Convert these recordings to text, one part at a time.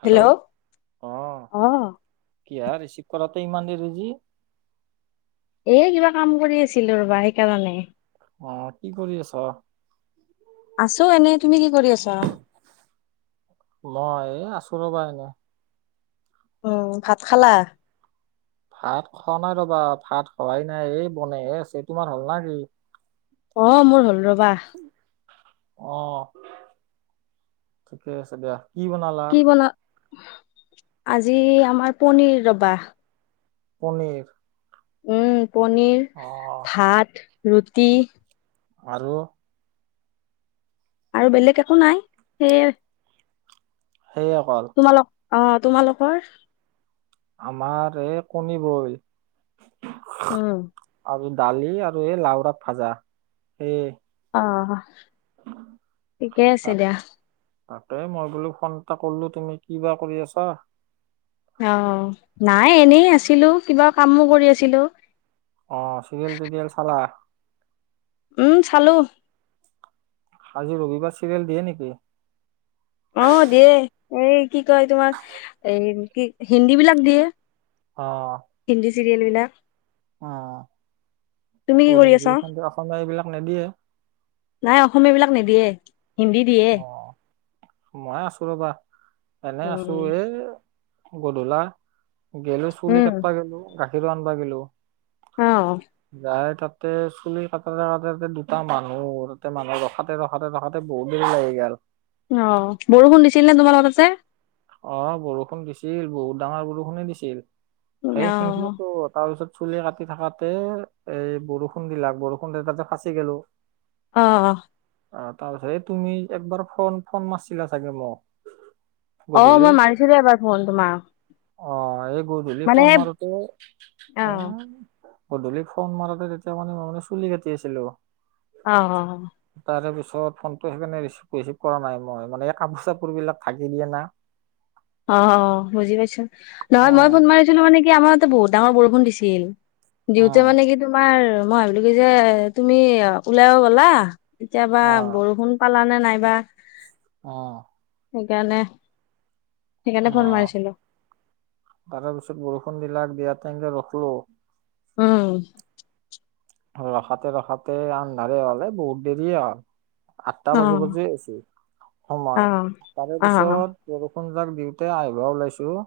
Hello অ কিয় receive কৰাতে ইমান দেৰিজি এ কিবা কাম কৰি আছিলো ৰবা সেইকাৰণে অ কি কৰি আছ। আছো এনে তুমি কি? কৰি আছা? মই এ আছোঁ ৰ'বা এনে। উম, ভাত খালা? ভাত খোৱা নাই ৰবা ভাত খোৱাই নাই এই বনে এই আছে। তোমাৰ হল ন কি? অ, মোৰ হল ৰবা। আহ ঠিকে আছে দিয়া। কি বনালা? কি বনা আজি আমাৰ পনিৰ ৰবা। পনীৰ। উম, পনীৰ, অ ভাত, ৰুটি। আৰু? আৰু বেলেগ একো নাই। সেয়ে, সেয়ে অকল। তোমালোক অ, তোমালোকৰ? আমাৰ এই কণি বইল। উম। আৰু দালি আৰু এই লাওৰাত ভাজা সেই। অ, ঠিকে আছে তাক দিয়া। তাকে মই বোলো ফোন এটা কৰিলো তুমি কি বা কৰি আছা? অ, নাই এনেই আছিলো কিবা কামো কৰি আছিলো। অ, চিৰিয়েল-তিৰীয়েল চালা? উম চালোঁ। আজি ৰবিবাৰ চিৰিয়েল দিয়ে নেকি? অ, দিয়ে এই কি কয় তোমাৰ এ কি হিন্দী বিলাক দিয়ে। আহ। হিন্দী চিৰিয়েল বিলাক। অ, তুমি কি অ কৰি হিন্দী আছা? খ অসমীয়া এইবিলাক নিদিয়ে। নাই অসমীয়া বিলাক নিদিয়ে, হিন্দী দিয়ে। অ মই আছো ৰবা এনে আছো উম। এই গধূলা গেলো চুলি উম, কাটবা গলো গাখীৰো আনবা গলো। অ', যাই তাত, ততে চুলি কাটতে কাটেতে দুটা মানুহতে মানুহে ৰখাতে ৰখাতে ৰখাতে বহুত দেৰি লাগি গাল। অ, বৰষুণ দিছিল নে তোমালোকৰ তাতে? অ, বৰষুণ দিছিল। বহুত ডাঙৰ বৰষুণে দিছিল। সেই অ', শিখিলেতো তাৰপিছত চুলি কাটি থাকতে এ বৰষুণ দিলাক বৰষুণতে তাতে ফাঁচি গলো। অ, অ। আহ তাৰপিছত এই তুমি একবাৰ ফোন ফোন মাছিলা চাগে মোক। অ, গধূলি মই মাৰিছিলো এবাৰ ফোন তোমাক। অ, এই গধূলি মানে ফোন সেই মাৰ অ', গধূলিক ফোন মাৰতে তেতিয়া মানে মানে চুলি কাটি আছিলো। অ, অ। তাৰে পিছত ফোনটো সেইকাৰণে ৰিচিভ ৰিচিভ কৰা নাই মই। মানে এই কাপোৰ-চাপোৰবিলাক ঢাকি দিয়ে নাই। অ, বুজি পাইছো। অ নহয় মই ফোন মাৰিছিলো মানে কি আমাৰ ততে বহুত ডাঙৰ বৰষুণ দিছিল। অ দিওঁতে মানে কি তোমাৰ মই ভাব কৈ যে তুমি ওলাইব গ'লা'- কেতিয়াবা অ বৰষুণ পালা নে নাইবা? আহ। সেইকাৰণে। সেইকাৰণে অ, ফোন মাৰিছিলো। তাৰপিছত বৰষুণ দিলাক দিয়া টাইমে ৰখলো। উম। ৰখাতে ৰখাতে আন্ধাৰে হ বহুত দেৰি হল। আঠটা বাজি অ', বাজি আছ সময় অ', তাৰে অ', অ'। পিছতৰ বৰষুণ যাক দিওঁতে আহিব ওলাইছো।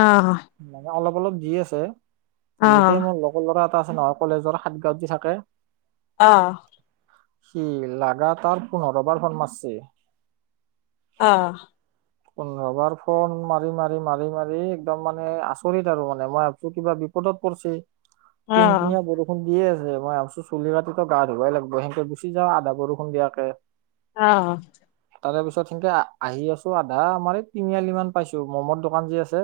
আহ। মানে অলপ দি আছে দিহতেই মোৰ লগৰ ল'ৰা এটা আছে নহয় কলেজৰ সাত গাঁৱত দি থাকে। আহ। সি লাগাতাৰ পোন্ধৰবাৰ ফন মাৰছে। অ। কন্ ৰবাৰ ফোন মাৰি মাৰি মাৰি মাৰি একদম মানে আচৰিত আৰু মানে মই ভাবিছো কিবা। বিপত পৰিছে কিনকিনীয়া বৰষুণ। দিয়ে আছে মই ভাবিছো চুলি কাটিতো গা ধুবাই লাগব সেনেকে গুচি যাওঁ আধা বৰষুণ দিয়াকে। আহ। তাৰে পিছত সেনকে আহি আছো আধা আমাৰ এই তিনিআলি মান পাইছো মমৰ দোকান যি আছে।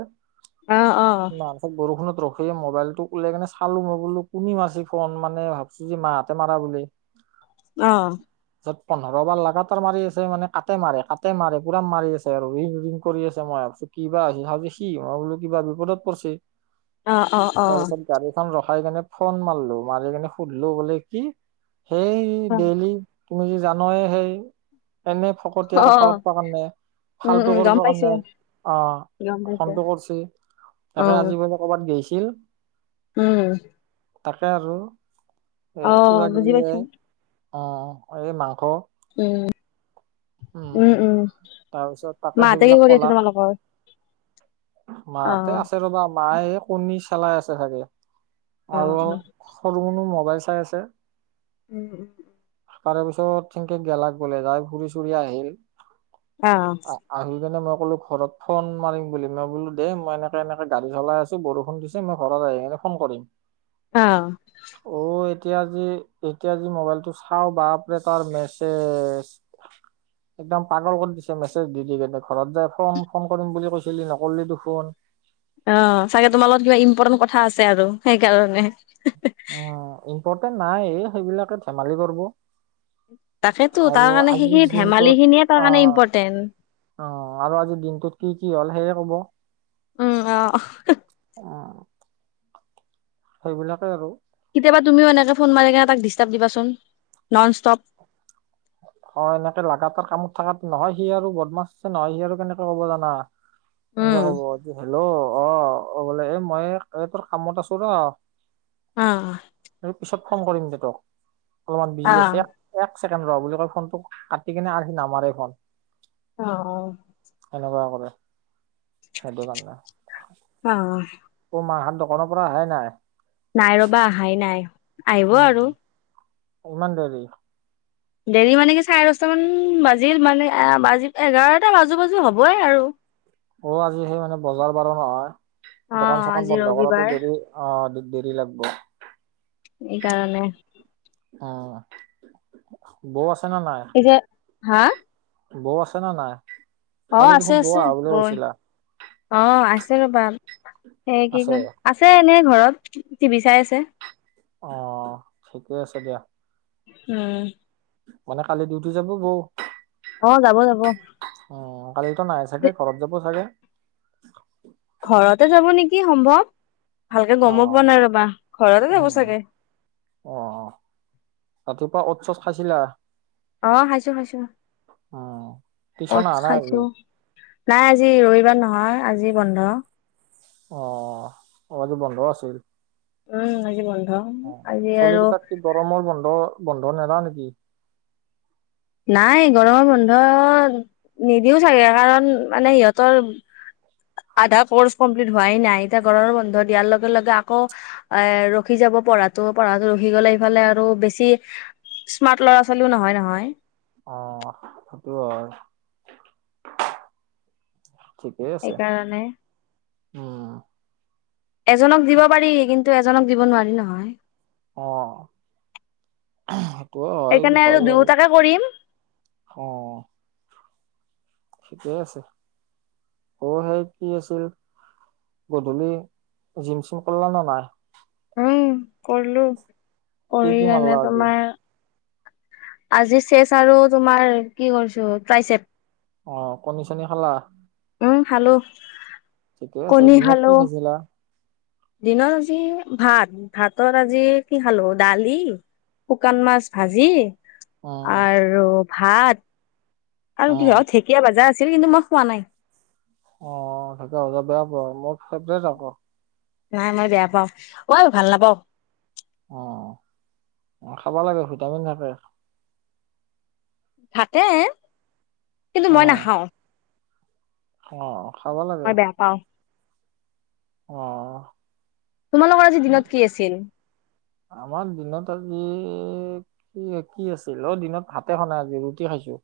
ম বৰষুণত ৰখি মোবাইলতটো উওলাই কিনে চালো মই বোলো কোনে মাছ। ফন মানে ভাবছো যে মাহতে মাৰা বুলি। আহ। ত পোন্ধৰ বাৰ লাগাতাৰ মাৰি আছে মানে কাটতে মাৰে কাটতে মাৰে পুৰা মাৰি আছে আৰু ৰিং ৰিং কৰি আছে মই। তাৰি ক বা চ যে সি মই বোলো কিবা বিপদত পৰিছে। আহ অ অ। খাই কেনে ফোন মাৰলো মাৰি কেনে সুধিলো বোলে কি সেই ডেইলি। তুমি যি জানয়ে সেই। এনে ফকতীয়া কথা পাতিব কাৰণে উম, ফালতটো উম, গম কৰিব পাইছো, কাৰণে আহ। গম পাইছো। ফোনটো কৰছ তাকে আজি অ', বোলে কৰ'বাত গৈছিল। উম। তাকে আৰু এই অ', বুজি কিবাকিবি এ পাইছো। অ এই মাংস। উ উম উম তাৰপিছত তাকে মা হতে কি সেইবিলাক কৰি আছে তোমালোকৰ। মা হতে অ', আছে ৰবা মায়ে এ কণী চেলাই আছে চাগে। অ অ। কোনো মোবাইল চাই আছে। উম উম উ। তাৰে পিছত থেনকে গেলাক গ'লে যাই ফুৰি চুৰি আহিল। অ', আ আহি কিনে মই কলো ঘৰত ফোন মাৰিম বুলি। মই বোলো দে মই এনেকে এনেকে গাড়ী চলাই আছো বৰষুণ দিছে মই ঘৰত আহিনে ফোন কৰিম। অ। অ এতিয়া যি এতিয়া যি মোবাইলটো চাও বাপৰে তাৰ মেছেজ। একদম পাগল কৰি দিছে মেছেজ দি দি কেনে ঘৰত যাই ফোন ফোন কৰিম বুলি কৈছে। খেলি নকলি দেখোন। অ চাগে তোমাৰ লগত কিবা ইম্পৰ্টেণ্ট কথা আছে আৰু সেইকাৰণে। উ ইম্পৰ্টেণ্ট নাই সেইবিলাকে ধেমালি কৰব। তাকেতো তাৰ কাৰণে সেইখিনি দিনটোত ধেমালি খিনিয়ে তাৰ অ কাৰণে ইম্পৰ্টেণ্ট। অ আৰু আজি দিনটোত কি কি হ'ল সেয়ে কব। উম অ। উম সেইবিলাকে আৰু। কেতিয়াবা তুমিও এনেকে ফোন মাৰি কেনে তাক ডিষ্টাৰ্ব দিবাচোন ননষ্টপ। হয় এনেকে লাগাতাৰ কামত থকাত নহয় সি আৰু বদমাছ আছে নহয় সি আৰু কেনেকে ক'ব জানা। উম হেনকে কব হেল্ল' অ। অ বোলে এ মই এই তোৰ কামত আছো ৰ। অ। এই পিছত ফোন কৰিম দে তক অলপমান বিজি আছে অ', এক এক চে ৰ বুলি কয় ফোনটো কাটি কিনে আৰ সি নামাৰে ফন। অ অ। কৰে সেইটো কাৰণে অ। মা হত দোকানৰ পৰা অহাই নাই। নাই ৰবা অহাই নাই আহিব উম, আৰু ইমান দেৰি ডেৰি মানে কি চাৰে দহটামান বাজিল মানে বাজি এঘাৰটা বাজু বাজু হ'বই আৰু অ আজি সেই মানে বজাৰ বাৰু নহয় দোকান অ', চোকান আজি বন্ধ কৰতে ৰবিবাৰ দেৰি অহ দেৰি লাগব এইকাৰণে অ বৌ আছে নে নাই পিছে হা বৌ আছে নে নাই অ কালি আছে দেখোন বৌ আছে আহা বুলি বও এ কৈছিলা অ আছে ৰ'বা এ কি আছে কয় আছে এনে ঘৰত টিভি চাই আছে অ ঠিকে আছে দিয়া উম মানে কালি ডিউটি যাব বৌ অ', যাব যাব। উ কালিতো নাই চাগে ঘৰত যাব চাগে ঘৰতে যাব নিকি সম্ভৱ ভালকে অ গমো পোৱা নাই ৰবা ঘৰতে যাব উম চাগে অ ৰাতিপুৱা অত চচ খাইছিলা অ খাইছো খাইছো উম টিউচন অতচ অহা নাই খাইছো আজি নাই আজি ৰবিবাৰ নহয় আজি বন্ধ অ আজি বন্ধ আছিল উম আজি বন্ধ অ আজি আৰু হলেকি তাত কি গৰমৰ বন্ধ বন্ধ নেদা নেকি নাই গৰমৰ বন্ধ নিদিও চাগে কাৰণ মানে সিহঁতৰ আধা কৰ্চ কমপ্লিট হোৱাই নাই এতিয়া ঘৰৰ বন্ধ দিয়াৰ লগে লগে আকৌ এ ৰখি যাব পঢ়াটো পঢ়াটো ৰখি গলে ইফালে আৰু বেছি স্মাৰ্ট ল'ৰা ছোৱালীও নহয় নহয় অ সেইটো হয় ঠিকেই আছে সেইকাৰণে উম এজনক দিব পাৰি কিন্তু এজনক দিব নোৱাৰি নহয় অ এটো হয় সেইকাৰণে আৰু হয় বাৰু দুয়োটাকে কৰিম। অ ঠিকেই আছে অ সেই কি আছিল গধূলি জিম চিম কৰলা নে নাই উম কৰিলো কি কৰি কি কেনে মাৰলা আজি তোমাৰ আজি চেচ আৰু তোমাৰ কি কৰিছো প্ৰাই চেপ অ কণী চনী খালা উম খালো ঠিকে আছে কণী দিনত খালো কি খাইছিলা দিনত আজি ভাত ভাতৰ আজি কি খালো দালি শুকান মাছ ভাজি অ আৰু ভাত অ আৰু কি হয় ঢেকীয়া ভাজা আছে চ কিন্তু মই খোৱা নাই অ থিকে বেয়া পোৱা মোৰ ফেভৰেট আকৌ নাই মই বেয়া পাও মই ভাল নাপাও অ খাব লাগে ভিটামিন থাকে থাকে কিন্তু অ মই নাখাওঁ অ খাব মই বেয়া পাও অহ তোমালোকৰ আজি দিনত কি আছিল আমাৰ দিনত আজি কি কি আছিল অ দিনত ভাতে খোৱা নাই আজি ৰুটি খাইছো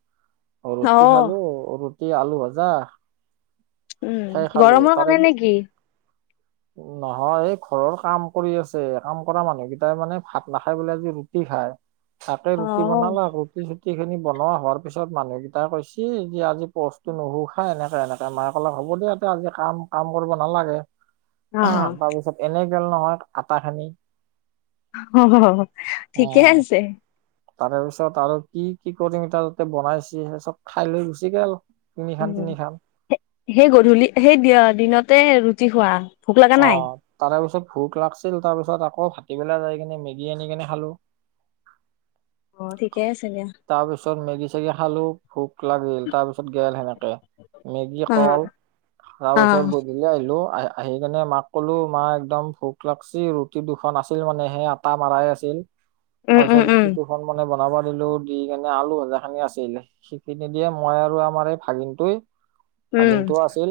অ ৰুটি খালো ৰুটি আলু ভজা উম গৰমৰ কাৰণে নেকি নহয় এই ঘৰৰ কাম কৰি আছে কাম কৰা মানুহ কেইটাই মানে ভাত নাখাই পেলাই আজি ৰুটি খাই তাকে অ ৰুটি বনালা ৰুটি চুটি গুটেইখিনি বনোৱা হোৱাৰ পিছত মানুহকেইটাই কৈছে যে আজি পস্তটো নুশু খ এনেকে এনেকে মাক অকলাক হ'ব দিয়া আজি কাম কাম কৰিব নালাগে অ তাৰপিছত এনে গেল নহয় আটা খিনি অ ঠিকে উম। আছে তাৰে পিছত আৰু কি কি কৰিম তাৰ যাতে বনাইছে সেই চব খাই লৈ গুচি গে অল উ সেই গধূলি সেই দিনতে ৰুটি খোৱা ভোক লগা অ নাই তাৰে পিছত ভোক লাগিছিল তাৰপিছত আকৌ ভ কবেলা যাই কিনে মেগী আনি কেনে খালো অ ঠিকে আছে দিয়া তাৰপিছত মেগী চেগি খালো ভোক লাগিল তাৰ পিছত গেল সেনেকে মেগী অ', কল তাৰপিছত অ', গধূলি আহিলো আহিলোঁ যেনে মাক ক'লো মা একদম ভোক লাগছি ৰুটি দুখন আছিল মানে সে আটা মাৰাই আছিল উম, উম, তাৰপিছত উম, ৰুটি দুখন মানে বনাব দিলো দি কিনে আলু ভজা খিনি আছিল সেইখিনি দিয়ে মই আৰু আমাৰ এই ভাগিনটোৱে উম, ভাগিনটো আছিল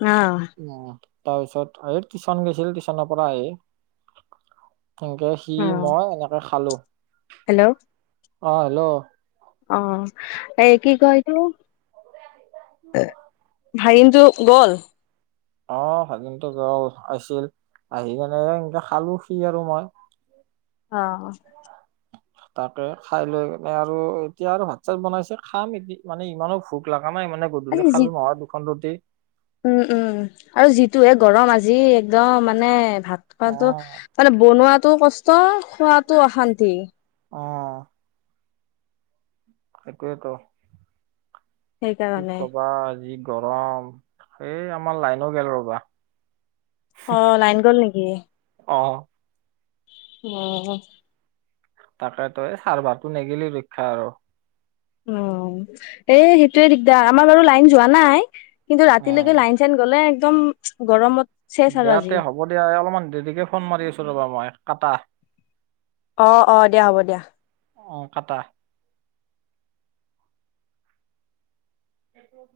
অ', উম তাৰ পিছত এই টিউচন গৈছিল টিউচনৰ পৰা আহি সেনেকে সি অ', মই এনেকে খালো হেল্ল' অ হেল্ল' অ এ কি কয় এইটো এ ভাগিনটো গ'ল অ ভাগিনটো গল আছিল আহিকেনে এ খালো সি আৰু মই অ তাকে খাই লৈ মানে আৰু এতিয়া আৰু ভাত চাত বনাইছে খাম এ মানে ইমানো ভোক লাগা আমাৰ মানে আজি মই যি খালো নহয় দুখন ৰুটি উম উম আৰু যিটো এ গৰম আজি একদম মানে ভাত অ খোৱাতটো মানে বনোৱাটো কষ্ট খোৱাটো অশান্তি অঁ সটোয়েতো কি সেইকাৰণে। কবা আজি গৰম এই আমাৰ লাইনো গেল ৰ'বা অ লাইন গল নেকি অ আহ তাকেতো এই চাৰ্ভাৰটো নেগিলি ৰক্ষা আৰু অ এ সেইটোৱে দিগদাৰ আমাৰ বাৰু লাইন যোৱা নাই কিন্তু ৰাতিলৈকে উম লাইন চাইন গ'লে একদম গৰমত চেচ আৰু আজি। বেয়াতে হ'ব দিয়া অলপমান দেৰিকে ফোন মাৰি আছো ৰ'বা মই কাটা অ অ দিয়া হ'ব দিয়া অ কাটা সেইটো [inaudible]